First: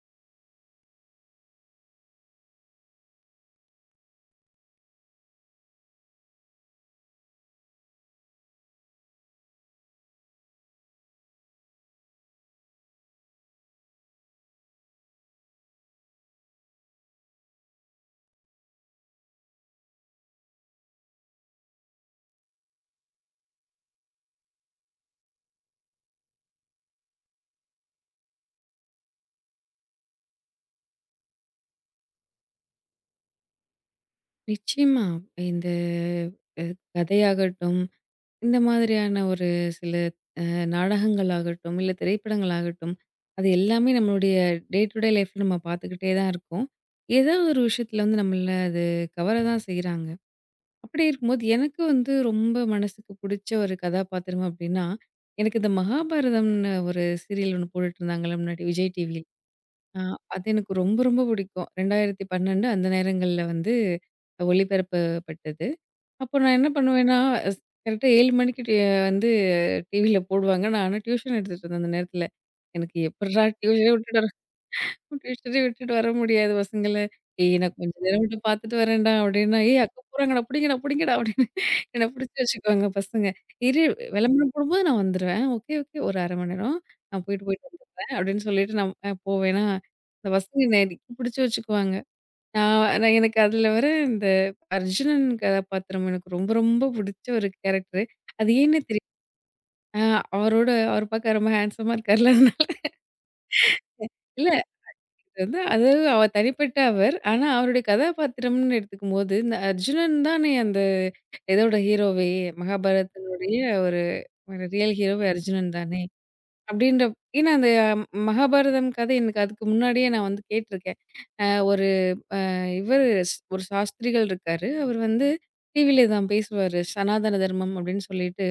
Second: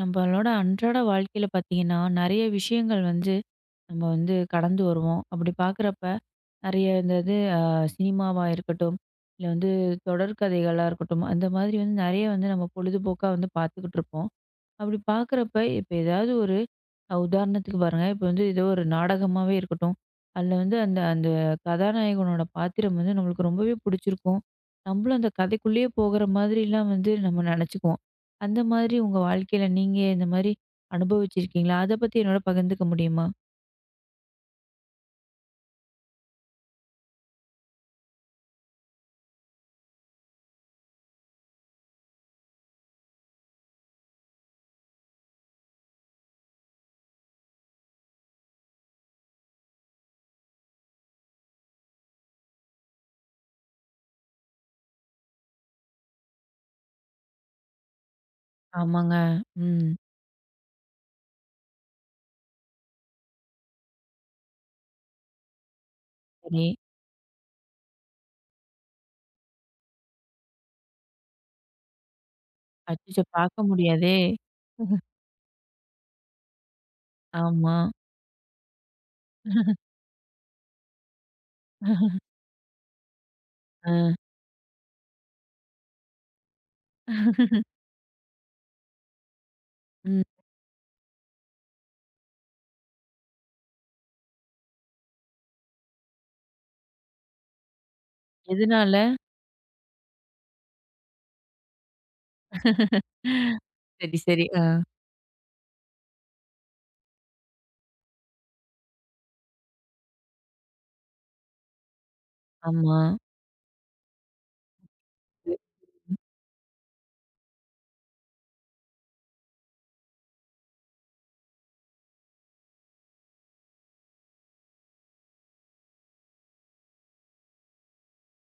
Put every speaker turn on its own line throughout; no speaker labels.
நம்மளோட அன்றாட வாழ்க்கையில பார்த்தீங்கன்னா, நெறைய விஷயங்கள் வந்து நம்ம வந்து கடந்து வருவோம். அப்படி பார்க்குறப்ப நெறைய இந்த இது சினிமாவா இருக்கட்டும், இல்ல வந்து தொடர் கதைகளா இருக்கட்டும், அந்த மாதிரி வந்து நெறைய வந்து நம்ம பொழுதுபோக்கா வந்து பார்த்துக்கிட்டுருப்போம். அப்படி பார்க்குறப்ப இப்ப ஏதாவது ஒரு உதாரணத்துக்கு பாருங்க, இப்ப வந்து ஏதோ ஒரு நாடகமாவே இருக்கட்டும். அதுல வந்து அந்த அந்த கதாநாயகனோட பாத்திரம் வந்து நம்மளுக்கு ரொம்பவே புடிச்சிருக்கும். நம்மளும் அந்த கதைக்குள்ளேயே போகிற மாதிரிலாம் வந்து நம்ம நெனச்சுக்குவோம். அந்த மாதிரி உங்க வாழ்க்கையில நீங்க இந்த மாரி அனுபவிச்சிருக்கீங்களா? அத பத்தி என்னோட பகிர்ந்துக்க முடியுமா?
நிச்சயமா. இந்த அ கதையாகட்டும், இந்த மாதிரியான ஒரு சில அ நாடகங்களாகட்டும், இல்ல திரைப்படங்களாகட்டும், அது எல்லாமே நம்மளுடைய டே டு டே லைஃப்ல நம்ம பார்த்துக்கிட்டே தான் இருக்கோம். ஏதாவது ஒரு விஷயத்துல வந்து நம்மள அது கவர தான் செய்றாங்க. அப்படி இருக்கும்போது எனக்கு வந்து ரொம்ப மனசுக்கு புடிச்ச ஒரு கதாபாத்திரம் அப்படின்னா, எனக்கு இந்த மகாபாரதம்னு ஒரு சீரியல் ஒண்ணு போட்டுட்டு இருந்தாங்கல்ல முன்னாடி விஜய்
ஆமாங்க.
டிவில.
ம்.
ஆ, அது எனக்கு ரொம்ப ரொம்ப பிடிக்கும். 2012 அந்த நேரங்கள்ல வந்து ஒளிபரப்பப்பட்டது. அப்போ நான்
சரி.
என்ன பண்ணுவேன்னா, ஸ் கரெக்ட்டா 7 மணிக்கு வந்து டிவில போடுவாங்க. நான் ஆனா டியூஷன் எடுத்துட்டு இருந்தேன் அந்த நேரத்துல. எனக்கு
அச்சச்சோ!
எப்புட்றா
பார்க்க
டியூஷனே
முடியாதே!
விட்டுட்டு டியூஷனே விட்டுட்டு வர முடியாது பசங்கள. "ஏய் நான்
ஆமா.
கொஞ்ச நேரம் மட்டும் பார்த்துட்டு வரேன்டா" அப்படின்னா, "ஏய் அக்கா போறாங்கடா, புடிங்கடா புடிங்கடா" அப்படின்னு என்ன புடிச்சு வச்சுக்குவாங்க பசங்க. "இரு
ஆ.
விளம்பரம் போடும்போது நான் வந்துருவேன். ஓகே ஓகே ஒரு 1/2 மணி நேரம். நான் போயிட்டு போயிட்டு வந்துடுறேன்" அப்படின்னு சொல்லிட்டு நான் போவேனா,
ம்.
இந்த பசங்க என்னை இறுக்கி புடிச்சு வச்சுக்குவாங்க. நான் நான் எனக்கு அதுல வர இந்த அர்ஜுனன் கதாபாத்திரம் எனக்கு ரொம்ப ரொம்ப புடிச்ச ஒரு கேரக்டரு. அது ஏன்னே
எதனால?
தெரியல. அ அவர பார்க்க ரொம்ப ஹேண்ட்ஸமா இருக்கார்ல. அதனால
சரி, சரி. ஆ.
வந்து அது அவ தனிப்பட்ட அவர். ஆனா, அவருடைய கதாபாத்திரம்னு எடுத்துக்கும்போது, இந்த அர்ஜுனன் தானே அந்த இதோட ஹீரோவே!
ஆமா.
மகாபாரதத்தினுடைய ஒரு ஒரு ரியல் ஹீரோவே
இது.
அர்ஜுனன் தானே! அப்டின்ற ஏன்னா அந்த மகாபாரதம் கதை எனக்கு அதுக்கு முன்னாடியே நான் வந்து கேட்டுருக்கேன். அ ஒரு இவரு ஒரு சாஸ்திரிகள் இருக்காரு. அவர் வந்து டிவில தான் பேசுவாரு. சனாதன தர்மம் அப்டின்னு சொல்லிட்டு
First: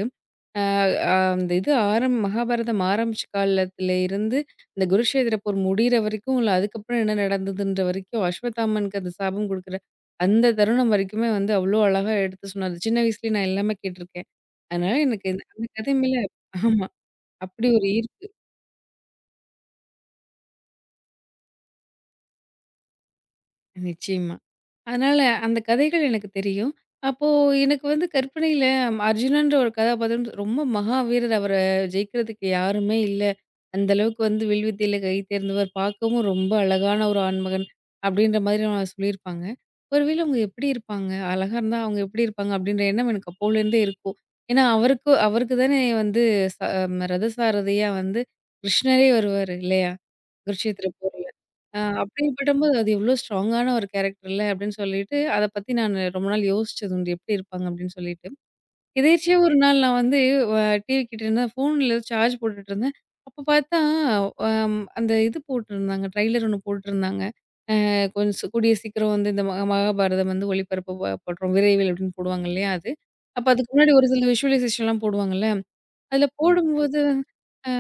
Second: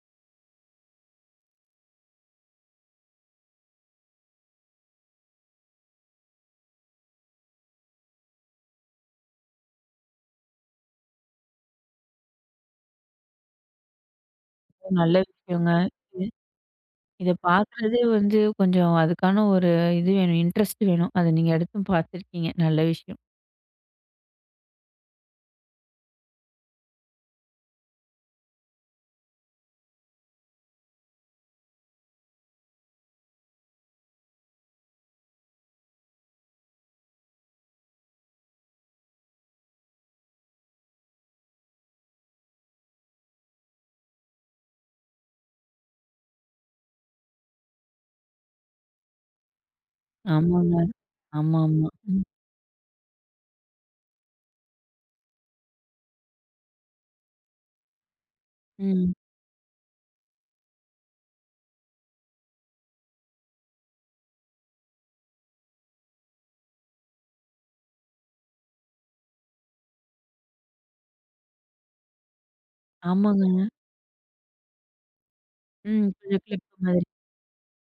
அந்த மகாபாரதம் ஆரம்பிச்ச காலத்துல இருந்து, இந்த குருஷேத்திர போர் முடியிற வரைக்கும், இல்ல அதுக்கப்புறம் என்ன நடந்ததுன்ற வரைக்கும், அஸ்வத்தாமனுக்கு அந்த சாபம் குடுக்குற அந்த தருணம் வரைக்குமே வந்து அவ்ளோ அழகா எடுத்து சொன்னாரு. சின்ன வயசுலயே நான் எல்லாமே கேட்டுருக்கேன். அதனால
நல்ல
எனக்கு இந்த அந்த
விஷயங்க.
கதை மேல ஆமா,
இத
அப்படி ஒரு
பார்க்குறதே
ஈர்ப்பு.
வந்து கொஞ்சம் அதுக்கான ஒரு இது வேணும், இன்ட்ரெஸ்ட் வேணும். அத நீங்க எடுத்தும் பார்த்துருக்கீங்க. நல்ல விஷயம்.
நிச்சயமா. அதனால அந்த கதைகள் எனக்கு தெரியும். அப்போ எனக்கு வந்து கற்பனையில அர்ஜுனன்ற ஒரு கதாபாத்திரம் ரொம்ப மகாவீரர். அவர ஜெயிக்கிறதுக்கு யாருமே இல்ல. அந்த அளவுக்கு வந்து வில்வித்தையில கை தேர்ந்தவர். பார்க்கவும் ரொம்ப அழகான ஒரு ஆண்மகன் அப்டின்ற மாதிரி நான் சொல்லியிருப்பாங்க. ஒருவேளை அவங்க எப்படி இருப்பாங்க? அழகா இருந்தா அவங்க எப்படி இருப்பாங்க? அப்டின்ற எண்ணம் எனக்கு அப்போலேருந்தே இருக்கும். ஏன்னா அவருக்கு அவருக்கு தானே வந்து ச ரதசாரதியா வந்து கிருஷ்ணரே வருவாரு இல்லையா?
ஆமாங்க.
குருட்சேத்திர போர்ல.
ஆமாமா. ம்.
அப்படிப்பட்டபோது அது எவ்வளோ ஸ்ட்ராங்கான ஒரு கேரக்டர்ல அப்படின்னு சொல்லிட்டு, அத பத்தி நானு ரொம்ப நாள் யோசிச்சது உண்டு. எப்படி இருப்பாங்க அப்படின்னு சொல்லிட்டு.
ம்.
எதேர்ச்சியா ஒரு நாள் நான் வந்து வ டிவி கிட்ட இருந்தேன். ஃபோன்ல சார்ஜ் போட்டுட்டுருந்தேன். அப்போ பார்த்தா அந்த போட்டுருந்தாங்க. ட்ரெய்லர் ஒண்ணு போட்டுருந்தாங்க. கொஞ்சம் கூடிய சீக்கிரம் வந்து இந்த மகாபாரதம் வந்து ஒளிபரப்பு படுறோம் விரைவில் அப்படின்னு போடுவாங்க இல்லையா அது. அப்ப
ஆமாங்க.
அதுக்கு முன்னாடி ஒரு சில விஷுவலைசேஷன்லாம் போடுவாங்கல்ல.
ம்.
அதில
கொஞ்சம் கிளிப்பு
போடும்போது
மாதிரி.
அ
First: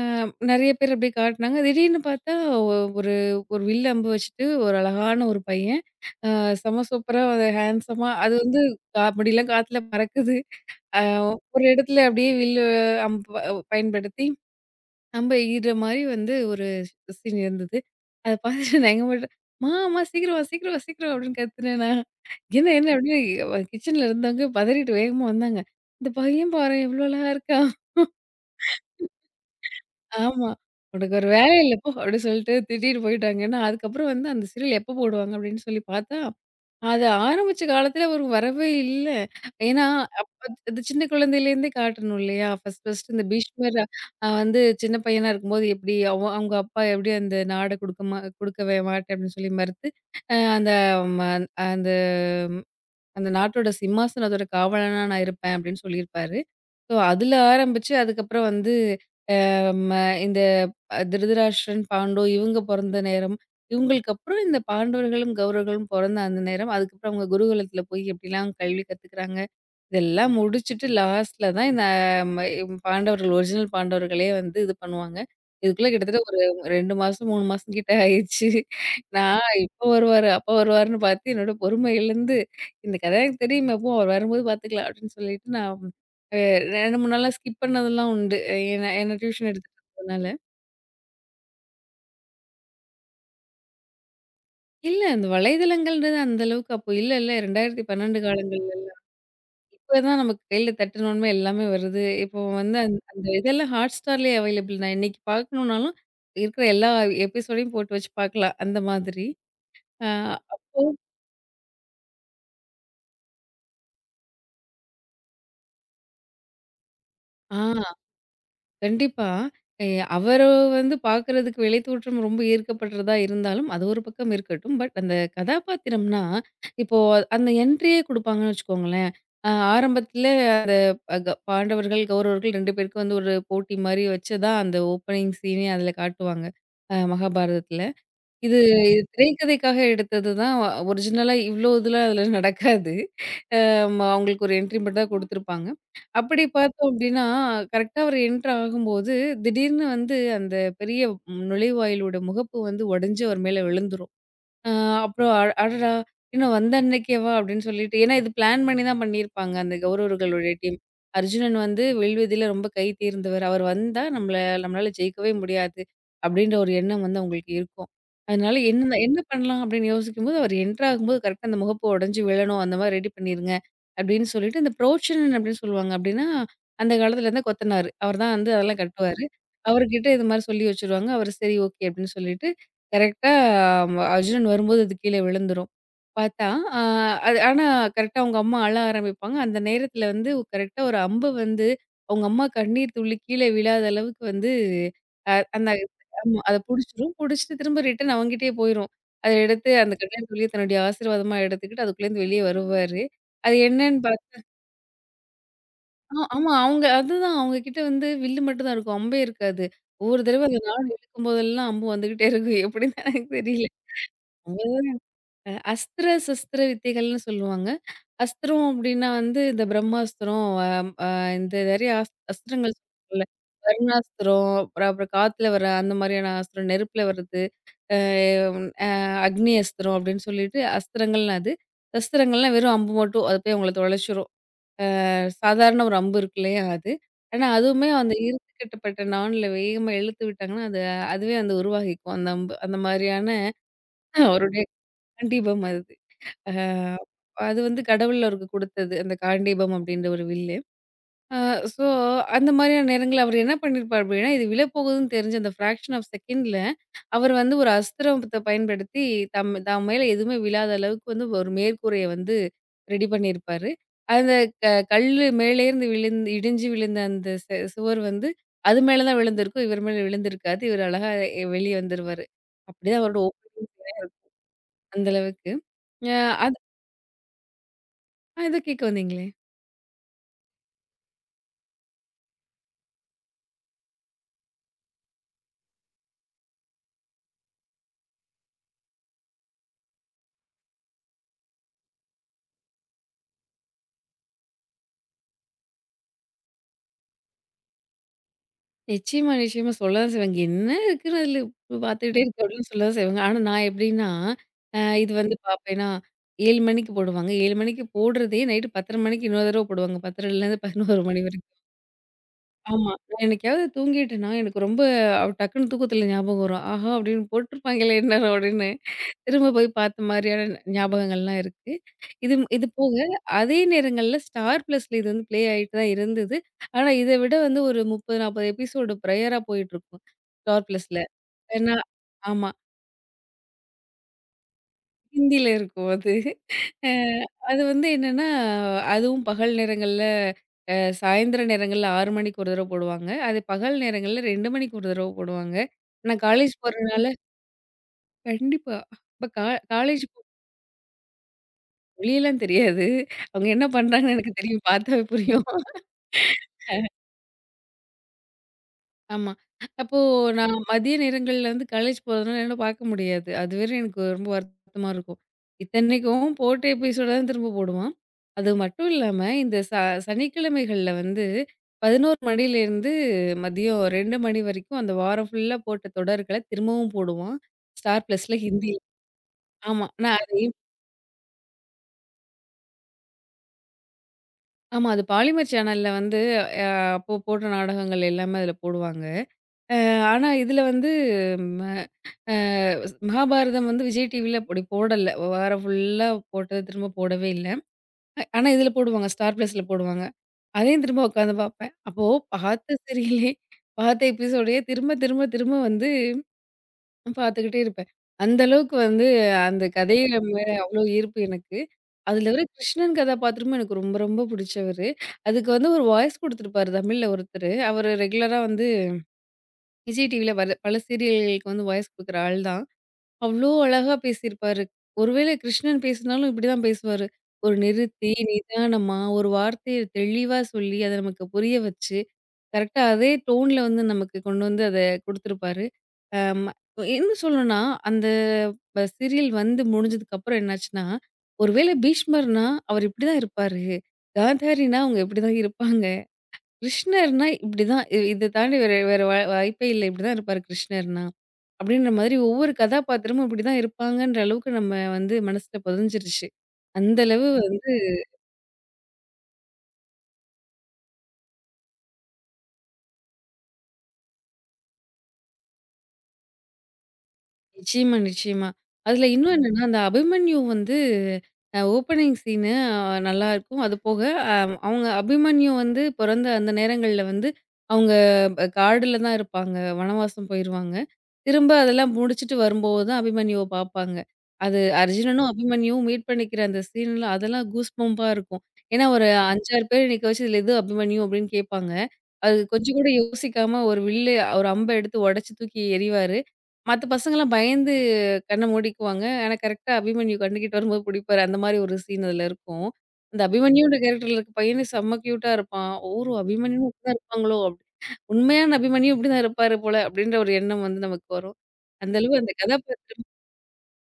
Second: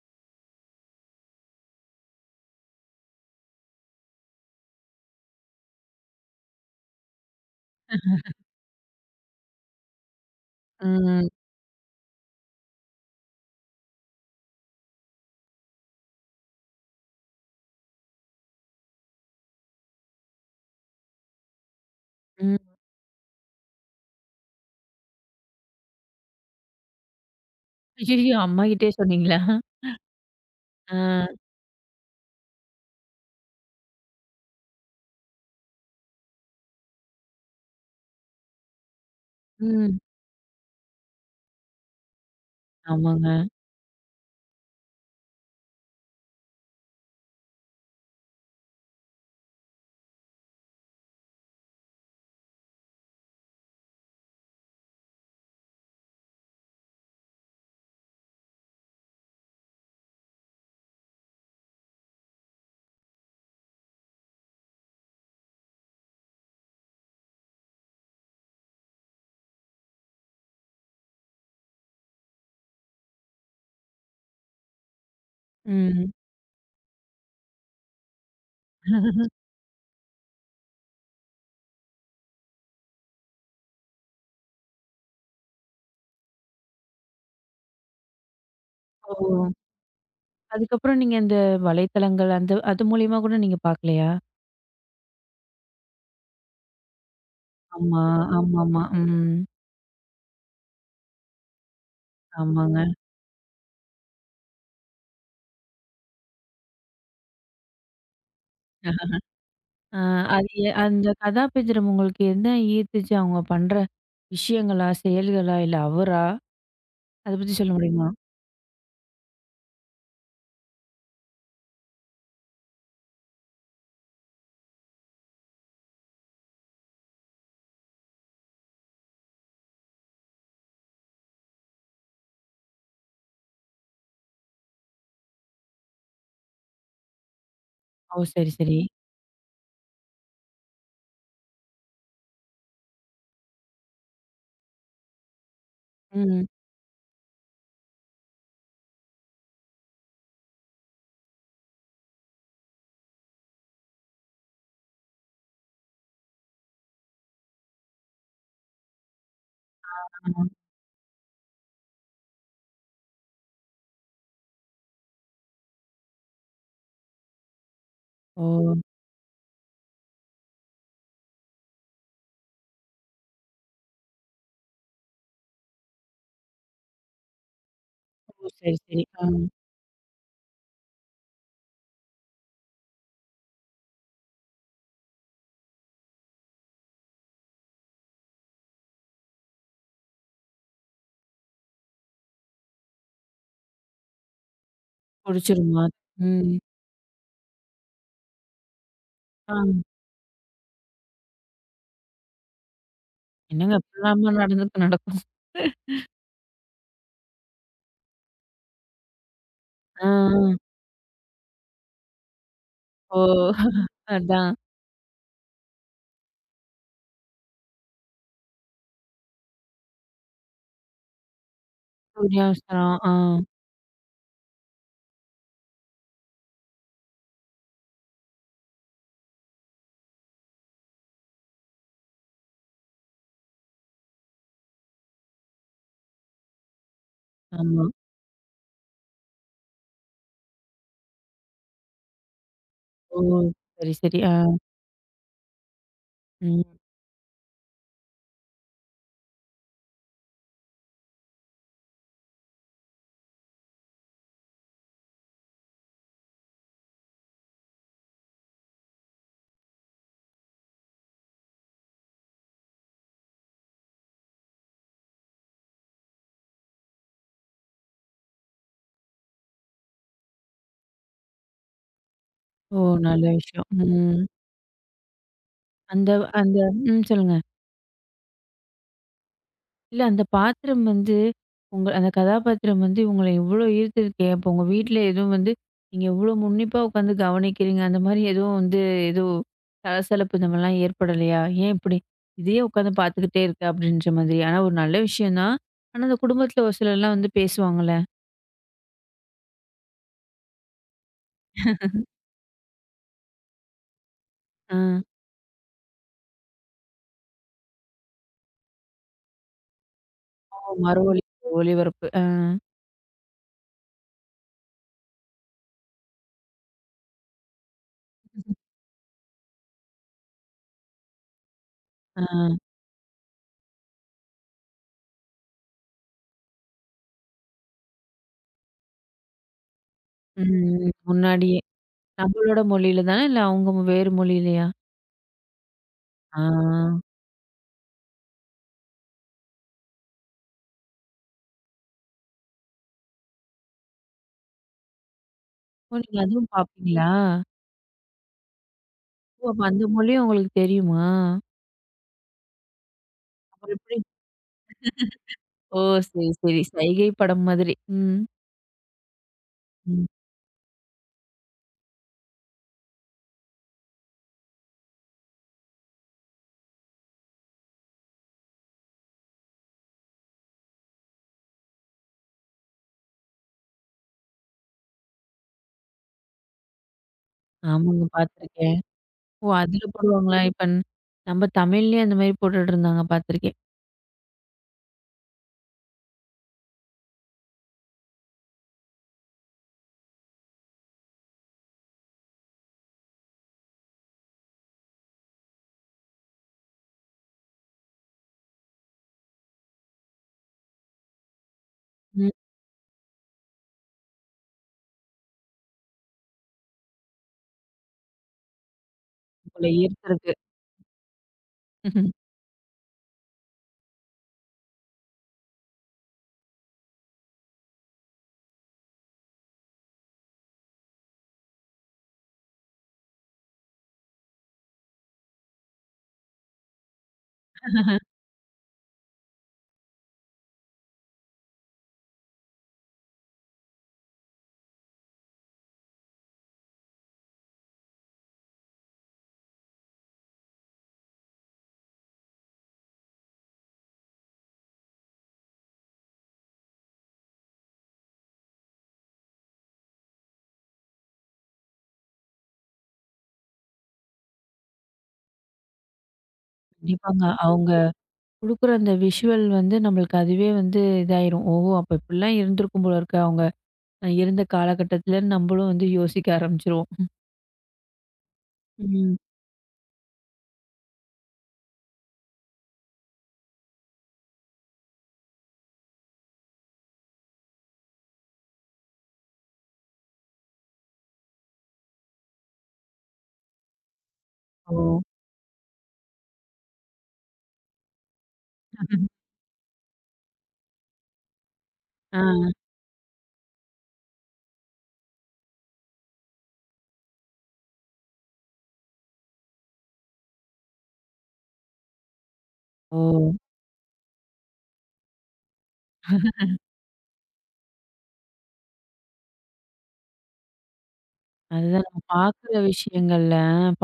நெறைய பேர் அப்படியே காட்டுனாங்க. திடீர்னு பார்த்தா ஒ ஒரு ஒரு வில் அம்பு வச்சுட்டு ஒரு அழகான ஒரு பையன். செம சூப்பரா ஒரு ஹேண்ட்ஸமா அது வந்து முடியெல்லாம் காத்துல பறக்குது. அ
ம்.
ஒரு இடத்துல அப்படியே வில்லு அம்பு பயன்படுத்தி அம்ப எய்யிற மாரி வந்து ஒரு சீன் இருந்தது. அத பார்த்துட்டு நான் எங்க அம்மாட்ட, "மா, அம்மா சீக்கிரம் வா, சீக்கிரம் வா, சீக்கிரம் வா" அப்படின்னு கத்துனேன் நான். "என்ன
ம்.
என்ன?" அப்படின்னு கிச்சன்ல இருந்தவங்க பதறிட்டு வேகமா வந்தாங்க. "இந்த பையன் பாரேன் எவ்வளோ அழகா இருக்கான்."
ஐயய்யோ! அம்மாகிட்டயே சொன்னீங்களா?
ஆமா.
ஆ.
"உனக்கு ஒரு வேலை இல்ல போ" அப்படி சொல்லிட்டு திட்டிட்டு போயிட்டாங்கன்னா, அதுக்கப்புறம் வந்து அந்த சீரியல் எப்ப போடுவாங்க அப்படின்னு சொல்லி பார்த்தா, அது ஆரம்பிச்ச காலத்துல ஒரு வரவே இல்ல. ஏன்னா,
ம்.
அப்ப அது சின்ன குழந்தையிலேருந்தே காட்டணும் இல்லையா? ஃபர்ஸ்ட் ஃபர்ஸ்ட் இந்த
ஆமாங்க.
பீஷ்மர் வந்து சின்ன பையனா இருக்கும்போது எப்படி அவங்க அப்பா எப்படி அந்த நாட குடுக்கவே மாட்டேன் அப்படின்னு சொல்லி மறுத்து, அ அந்த ம அந்த அந்த நாட்டோட சிம்மாசனத்தோட காவலனா நான் இருப்பேன் அப்படின்னு சொல்லியிருப்பாரு. ஸோ, அதுல ஆரம்பிச்சு அதுக்கப்புறம் வந்து ம திருதராஷ்டிரன், பாண்டு இவங்க பொறந்த நேரம். இவங்களுக்கு அப்புறம் இந்த பாண்டவர்களும், கௌரவர்களும் பொறந்த அந்த நேரம். அதுக்கப்புறம் அவங்க குருகுலத்தில போய் எப்படிலாம் கல்வி கத்துக்கிறாங்க. இதெல்லாம் முடிச்சுட்டு லாஸ்ட்ல தான் இந்த பாண்டவர்கள் ஒரிஜினல் பாண்டவர்களே வந்து இது பண்ணுவாங்க. இதுக்குள்ள
ம்.
கிட்டத்தட்ட ஒரு 2 மாசம், 3 மாசம் கிட்ட ஆயிருச்சு. நான் இப்ப வருவாரு, அப்ப வருவாருன்னு பார்த்து என்னோட பொறுமை இழந்து, இந்த கதை எனக்கு தெரியுமே போ அவர் வரும்போது பார்த்துக்கலாம் அப்படின்னு சொல்லிட்டு நான் அ 2, 3 நாளா ஸ்கிப் பண்ணதெல்லாம் உண்டு. ஏன்னா என்ன
ஓ!
டியூஷன் எடுத்துட்டு இருந்ததுனால.
அதுக்கப்புறம் நீங்க இந்த வலைத்தளங்கள் அந்த அது மூலியமா கூட நீங்க பார்க்கலையா?
இல்ல. அந்த வலைதளங்கள்ன்றது அந்த அளவுக்கு அப்போ இல்லல்ல.
ஆமா.
2012
ஆமாமா.
காலங்கள்ல.
ம்.
இப்ப தான் நமக்கு கையில தட்டுனோனமே எல்லாமே வருது. இப்போ வந்து
ஆமாங்க.
அந்த இதெல்லாம் Hotstarலயே அவைலபிள் தான். இன்னைக்கு பார்க்கணும்னாலும், இருக்கிற எல்லா எபிசோடையும் போட்டு வச்சு பார்க்கலாம். அந்த மாதிரி.
ஆ,
ஆ
அது அந்த கதாபாத்திரம் உங்களுக்கு என்ன ஈர்த்துச்சு? அவங்க பண்ற விஷயங்களா? செயல்களா? இல்ல அவரா? அத பத்தி
ஆ
சொல்ல முடியுமா?
கண்டிப்பா. எ அவரு வந்து பார்க்குறதுக்கு விலை தோற்றம் ரொம்ப ஈர்க்கப்படுறதா இருந்தாலும், அது ஒரு பக்கம் இருக்கட்டும். பட் அந்த கதாபாத்திரம்னா, இப்போ அந்த என்ட்ரியே குடுப்பாங்கன்னு வச்சுக்கோங்களேன். ஆரம்பத்தில அந்த பாண்டவர்கள், கௌரவர்கள் 2 பேருக்கும் வந்து ஒரு போட்டி மாரி வச்சு தான் அந்த ஓப்பனிங் சீனே அதில காட்டுவாங்க. மகாபாரதத்தில.
ஓ! சரி,
இது
சரி.
இது திரைக்கதைக்காக எடுத்தது தான், ஒரிஜினலா இவ்ளோ இதெல்லாம் அதில நடக்காது. அவங்களுக்கு ஒரு என்ட்ரி மட்டும் தான் குடுத்துருப்பாங்க. அப்படி
ம்.
பார்த்தோம் அப்படின்னா, கரெக்ட்டா அவர் என்டர் ஆகும்போது, திடீர்னு வந்து அந்த பெரிய நுழைவாயிலோட முகப்பு வந்து உடைஞ்சு அவர் மேல விழுந்துரும். ஆ அப்புறம் அடடா! இன்னும் வந்த அன்னைக்கேவா? அப்படின்னு சொல்லிட்டு ஏன்னா இது பிளான் பண்ணி தான் பண்ணியிருப்பாங்க, அந்த
ஆ.
கௌரவர்களுடைய டீம். அர்ஜுனன் வந்து வில்வித்தையில ரொம்ப கை தேர்ந்தவர். அவர் வந்தா நம்மளால ஜெயிக்கவே முடியாது, அப்படின்ற ஒரு எண்ணம் வந்து அவங்களுக்கு இருக்கும்.
ஓ!
அதனால என்ன என்ன பண்ணலாம் அப்படின்னு யோசிக்கும்போது, அவர் என்டர் ஆகும்போது கரெக்ட்டா அந்த முகப்பு உடைஞ்சு விழணும். அந்த மாரி ரெடி பண்ணிருங்க, அப்படின்னு சொல்லிட்டு இந்த புரோச்சனன் அப்படின்னு சொல்லுவாங்க. அப்படின்னா, அந்த காலத்துல இருந்த கொத்தனாரு. அவர் தான்
ஓ!
வந்து
சரி,
அதெல்லாம்
சரி.
கட்டுவாரு.
ஆ.
அவர்கிட்ட இது மாரி சொல்லி வச்சுருவாங்க. அவர் சரி ஓகே அப்படின்னு சொல்லிட்டு கரெக்ட்டா அர்ஜுனன் வரும்போது அது கீழ விழுந்துரும். பார்த்தா, அ அது ஆனா கரெக்ட்டா அவங்க அம்மா அழ ஆரம்பிப்பாங்க. அந்த நேரத்தில வந்து கரெக்ட்டா ஒரு அம்பு வந்து அவங்க அம்மா கண்ணீர் துள்ளி கீழ விழாத அளவுக்கு வந்து அ அந்த
புடிச்சிருமா?
ஆமா. அத
ம்.
புடிச்சிரும். புடிச்சிட்டு திரும்ப ரிட்டர்ன் அவங்கிட்டயே போயிரும். அத
ஆ.
எடுத்து அந்த கண்ணீர் துளிய தன்னுடைய ஆசீர்வாதமா எடுத்துக்கிட்டு அதுக்குள்ளேருந்து வெளிய வருவாரு. அது
என்னங்க
என்னன்னு
இப்படிலாமா நடந்துக்கு நடக்கும்?
ஆமா. அவங்க அதுதான் அவங்க கிட்ட வந்து வில்லு மட்டும் தான் இருக்கும். அம்பே இருக்காது.
ஆ,
ஒவ்வொரு தடவ
ஆ.
அந்த நாண் இழுக்கும்போதெல்லாம் அம்பு வந்துகிட்டே இருக்கும். எப்படின்னு
ஓ!
எனக்கு தெரியல.
அதான்.
அஸ்திர, சஸ்திர வித்தைகள்னு சொல்லுவாங்க. அஸ்திரம் அப்டின்னா வந்து இந்த பிரம்மாஸ்திரம், அ அ இந்த நெறைய அஸ்திரங்கள்
சூர்யாவஸ்திரம். ஆ.
சொல்லுவாங்கல்ல. வருணாஸ்திரம், அப்புறம் அப்புறம் காத்துல வர அந்த மாதிரியான அஸ்திரம், நெருப்புல வர்றது, அ அ அக்னி அஸ்திரம் அப்படின்னு சொல்லிட்டு அஸ்திரங்கள்லாம் அது. சஸ்திரங்கள்லாம் வெறும் அம்பு மட்டும். அது போய் உங்கள தொலைச்சிரும். அ சாதாரண ஒரு அம்பு இருக்கு இல்லையா அது. ஆனா
ஆமா.
அதுவுமே அந்த இறுத்து கட்டப்பட்ட நாண்ல வேகமா இழுத்து விட்டாங்கன்னா, அது அதுவே வந்து உருவாகிக்கும் அந்த அம்பு. அந்த
ஓ!
மாதிரியான
சரி, சரி. ஆ.
ஒரு டெக் தண்டீபம் அது. அ
ம்.
அது வந்து கடவுள் அவருக்கு குடுத்தது. அந்த காண்டீபம் அப்படின்ற ஒரு வில்லு. அ ஸோ அந்த மாதிரியான நேரங்கள்ல அவர் என்ன பண்ணியிருப்பார் அப்படின்னா, இது விழப்போகுதுன்னு தெரிஞ்ச அந்த ஃப்ராக்ஷன் ஆஃப் செகண்ட்ல அவர் வந்து ஒரு அஸ்திரத்தை பயன்படுத்தி தம் தம் மேல எதுவுமே விழாத அளவுக்கு வந்து ஒரு மேற்கூரைய வந்து ரெடி பண்ணியிருப்பாரு. அந்த க கல்லு மேலேருந்து விழுந்து இடிஞ்சு விழுந்த அந்த சுவர் வந்து அது மேல தான் விழுந்திருக்கும். இவர் மேல விழுந்திருக்காது. இவர் அழகா வெளிய வந்துருவாரு.
ஓ!
அப்படிதான் அவரோட
நல்ல விஷயம். ம்.
அந்த அளவுக்கு.
அந்த
அ அது
அந்த ம். சொல்லுங்க.
ஏதோ கேட்க வந்தீங்களா?
இல்ல அந்த பாத்திரம் வந்து, உங்க அந்த கதாபாத்திரம் வந்து உங்கள எவ்வளோ ஈர்த்திருக்கே! அப்போ உங்க வீட்ல எதுவும் வந்து, நீங்க எவ்வளோ உன்னிப்பா உட்காந்து கவனிக்கிறீங்க. அந்த மாரி எதுவும் வந்து எதுவும் சலசலப்பு இந்த மாரிலாம் ஏற்படலையா? "ஏன் இப்படி? இதையே உட்காந்து பார்த்துக்கிட்டே இருக்க." அப்படின்ற மாதிரி. ஆனா ஒரு நல்ல விஷயம் தான். ஆனா அந்த குடும்பத்தில ஒரு சிலர்லாம் வந்து பேசுவாங்கல்ல.
நிச்சயமா, நிச்சயமா. சொல்லதான் செய்வாங்க. "என்ன இருக்குன்னு அதுல பார்த்துக்கிட்டே இருக்கு" அப்படின்னு சொல்லதான் செய்வாங்க. ஆனா நான் எப்படின்னா,
ஆ.
இது வந்து பார்ப்பேன்னா, 7 மணிக்கு போடுவாங்க. 7 மணிக்கு போடுறதே நைட்டு 10:30 மணிக்கு இன்னொரு தடவ போடுவாங்க. 10:30லேருந்து
ஓ
11
மறுமொழி
மணி வரைக்கும்.
ஒளிபரப்பு. ஆ.
ஆமா. நான் என்னைக்காவது தூங்கிட்டேன்னா, எனக்கு ரொம்ப அவ டக்குன்னு தூக்கத்தில ஞாபகம் வரும். ஆஹா! அப்படின்னு போட்டுருப்பாங்களே எந்நேரம் அப்படின்னு, திரும்ப போய் பார்த்த மாரியான ஞாபகங்கள்லாம் இருக்கு. இது
ஆ.
இது போக அதே நேரங்கள்ல ஸ்டார் பிளஸ்ல இது வந்து ப்ளே ஆயிட்டு தான் இருந்தது. ஆனா, இத விட வந்து ஒரு 30, 40 எபிசோடு ப்ரையரா போயிட்டுருக்கும். ஸ்டார்
ம்.
பிளஸ்ல.
முன்னாடியே.
ஏன்னா ஆமா.
நம்மளோட மொழியில தானா? இல்ல அவங்க வேறு மொழியிலயா?
ஹிந்தில இருக்கும் அது.
ஆ.
அ அது வந்து என்னன்னா, அதுவும் பகல் நேரங்கள்ல அ சாயந்திர நேரங்கள்ல 6 மணிக்கு ஒரு தடவ போடுவாங்க. அது பகல் நேரங்கள்ல 2 மணிக்கு ஒரு தடவ போடுவாங்க.
ஓ! நீங்க
நான்
அதுவும்
காலேஜ் போறதுனால
பார்ப்பீங்களா?
கண்டிப்பா. அப்ப
ஓ! அப்ப அந்த
காலேஜ்
மொழியும் உங்களுக்கு தெரியுமா?
மொழியெல்லாம் தெரியாது. அவங்க என்ன
அப்புறம் எப்படி?
பண்றாங்கன்னு எனக்கு தெரியும். பார்த்தாவே புரியும்.
ஓ! சரி, சரி. சைகை படம் மாதிரி. ம்.
ஆமா. அப்போ
ம்.
நான் மதிய நேரங்கள்ல வந்து காலேஜ் போறதுனால என்னால பார்க்க முடியாது. அது வேற எனக்கு ரொம்ப வருத்தமா இருக்கும். இத்தனைக்கும் போட்ட எபிசோட தான் திரும்ப போடுவான். அது மட்டும் இல்லாம இந்த சனிக்கிழமைகள்ல வந்து 11 மணிலேருந்து மதியம் 2 மணி வரைக்கும் அந்த வாரம் ஃபுல்லா போட்ட தொடர்கள திரும்பவும் போடுவான். ஸ்டார்
ஆமாங்க
பிளஸ்ல ஹிந்தி.
பார்த்துருக்கேன். ஓ! அதுல
ஆமா. நான்
போடுவாங்களா?
அதையும்
இப்ப நம்ம தமிழ்லயே அந்த மாரி போட்டுட்டு இருந்தாங்க பார்த்துருக்கேன்.
ஆமா. அது பாலிமர் சேனல்ல வந்து அ அப்போ போட்ட நாடகங்கள் எல்லாமே அதுல போடுவாங்க. அ ஆனா இதுல வந்து அ மகாபாரதம் வந்து விஜய் டிவில அப்படி போடல. வாரம் ஃபுல்லா போட்டது திரும்ப போடவே இல்ல. ஆனா இதில போடுவாங்க. ஸ்டார் பிளஸ்ல போடுவாங்க. அதையும் திரும்ப உட்காந்து பார்ப்பேன். அப்போ
ம்.
பார்த்த சீரியலே பார்த்த எபிசோடயே திரும்ப, திரும்ப, திரும்ப வந்து பார்த்துக்கிட்டே இருப்பேன். அந்த அளவுக்கு வந்து அந்த
போல
கதையில
ஈர்த்திருக்கு.
மேல அவ்வளோ ஈர்ப்பு எனக்கு. அதில வர கிருஷ்ணன் கதாபாத்திரமும் எனக்கு ரொம்ப, ரொம்ப பிடிச்சவரு. அதுக்கு வந்து ஒரு வாய்ஸ் குடுத்துருப்பாரு தமிழ்ல ஒருத்தரு. அவரு ரெகுலரா வந்து விஜய் டிவில வர பல சீரியல்களுக்கு வந்து வாய்ஸ் குடுக்குற ஆள் தான். அவ்ளோ அழகா பேசியிருப்பாரு. ஒருவேளை கிருஷ்ணன் பேசினாலும் இப்படிதான் பேசுவாரு. ஒரு நிறுத்தி, நிதானமா, ஒரு வார்த்தைய தெளிவா சொல்லி, அத நமக்கு புரிய வச்சு, கரெக்ட்டா அதே டோன்ல வந்து நமக்கு கொண்டு வந்து அத குடுத்துருப்பாரு. அம் இன்னும் சொல்லணும்னா, அந்த சீரியல் வந்து முடிஞ்சதுக்கப்புறம் என்னாச்சுன்னா, ஒருவேளை பீஷ்மர்னா, அவர் இப்படிதான் இருப்பாரு. காந்தாரினா அவங்க இப்படிதான் இருப்பாங்க. கிருஷ்ணர்னா இப்படிதான். இத தாண்டி வேற வேற வாய்ப்பே இல்ல. இப்படிதான் இருப்பாரு கிருஷ்ணர்னா. அப்படின்ற மாதிரி ஒவ்வொரு கதாபாத்திரமும் இப்படிதான் இருப்பாங்கன்ற அளவுக்கு நம்ம வந்து மனசுல பதிஞ்சிருச்சு. அந்த
கண்டிப்பாங்க.
அளவு வந்து
அவங்க குடுக்குற அந்த விஷுவல் வந்து நம்மளுக்கு அதுவே வந்து இதாயிரும். ஓஹோ! அப்ப இப்படிலாம் இருந்திருக்கும் போல இருக்கு. அவங்க இருந்த காலகட்டத்திலன்னு நம்மளும் வந்து யோசிக்க ஆரம்பிச்சுருவோம்.
நிச்சயமா, நிச்சயமா. அதுல
ம்.
இன்னும் ம், என்னன்னா, அந்த அபிமன்யு வந்து ஓப்பனிங் சீனு நல்லாருக்கும். அது போக அ அவங்க அபிமன்யு வந்து பொறந்த அந்த நேரங்கள்ல வந்து அவங்க காடுல தான் இருப்பாங்க. வனவாசம் போயிருவாங்க. திரும்ப அதெல்லாம் முடிச்சுட்டு வரும்போது தான் அபிமன்யுவ பாப்பாங்க. அது
ஓ!
அர்ஜுனனும் அபிமன்யுவும் மீட் பண்ணிக்கிற அந்த சீன்லாம் அதெல்லாம் கூஸ் பம்பா இருக்கும். ஏன்னா ஒரு 5, 6 பேர் நிக்க வச்சு "இதுல எது அபிமன்யு?" அப்படின்னு கேட்பாங்க.
ஆ.
அது கொஞ்சம் கூட யோசிக்காம ஒரு வில்லு ஒரு அம்ப எடுத்து உடைச்சு தூக்கி எறிவாரு. மத்த பசங்கலாம் பயந்து கண்ண மூடிக்குவாங்க. ஆனா கரெக்ட்டா அபிமன்யு கண்ணுக்கிட்ட வரும்போது புடிப்பாரு. அந்த மாரி ஒரு சீன் அதுல இருக்கும்.
ஓ!
அந்த அபிமன்யுன்ற கேரக்டர்ல இருக்க பையனே செம்ம கியூட்டா இருப்பான். "ஓ! அபிமன்யுவும் இப்படிதான் இருப்பாங்களோ! உண்மையான அபிமன்யும் இப்படிதான் இருப்பாரு போல" அப்படின்ற ஒரு எண்ணம் வந்து நமக்கு வரும்.
அதுதான்
அந்த
நம்ம
அளவு அந்த
பார்க்குற
கதாபாத்திரம்
விஷயங்கள்ல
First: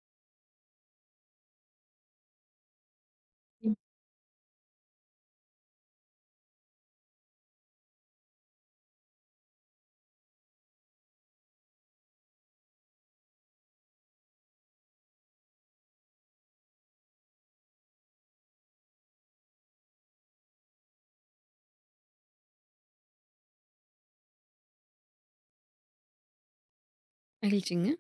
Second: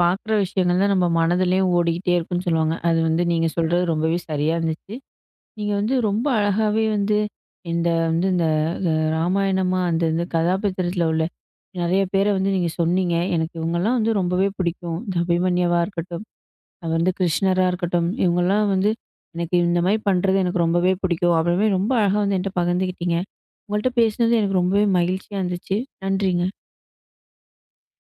பார்க்குற விஷயங்கள் தான் நம்ம மனதிலயும் ஓடிக்கிட்டே இருக்குன்னு சொல்லுவாங்க. அது வந்து நீங்க சொல்றது ரொம்பவே சரியா இருந்துச்சு. நீங்க வந்து ரொம்ப அழகாவே வந்து இந்த ராமாயணமா அந்த இந்த கதாபாத்திரத்தில உள்ள நெறைய பேர வந்து நீங்க சொன்னீங்க. எனக்கு இவங்கலாம் வந்து ரொம்பவே பிடிக்கும். இந்த அபிமன்யவா இருக்கட்டும், அது வந்து கிருஷ்ணரா இருக்கட்டும், இவங்கலாம் வந்து எனக்கு இந்த மாரி பண்றது எனக்கு ரொம்பவே பிடிக்கும். அப்புறமே ரொம்ப அழகா வந்து என்ட்ட பகிர்ந்துக்கிட்டீங்க. உங்கள்ட்ட பேசினது எனக்கு ரொம்பவே மகிழ்ச்சியா இருந்துச்சு. நன்றிங்க.
மகிழ்ச்சிங்க.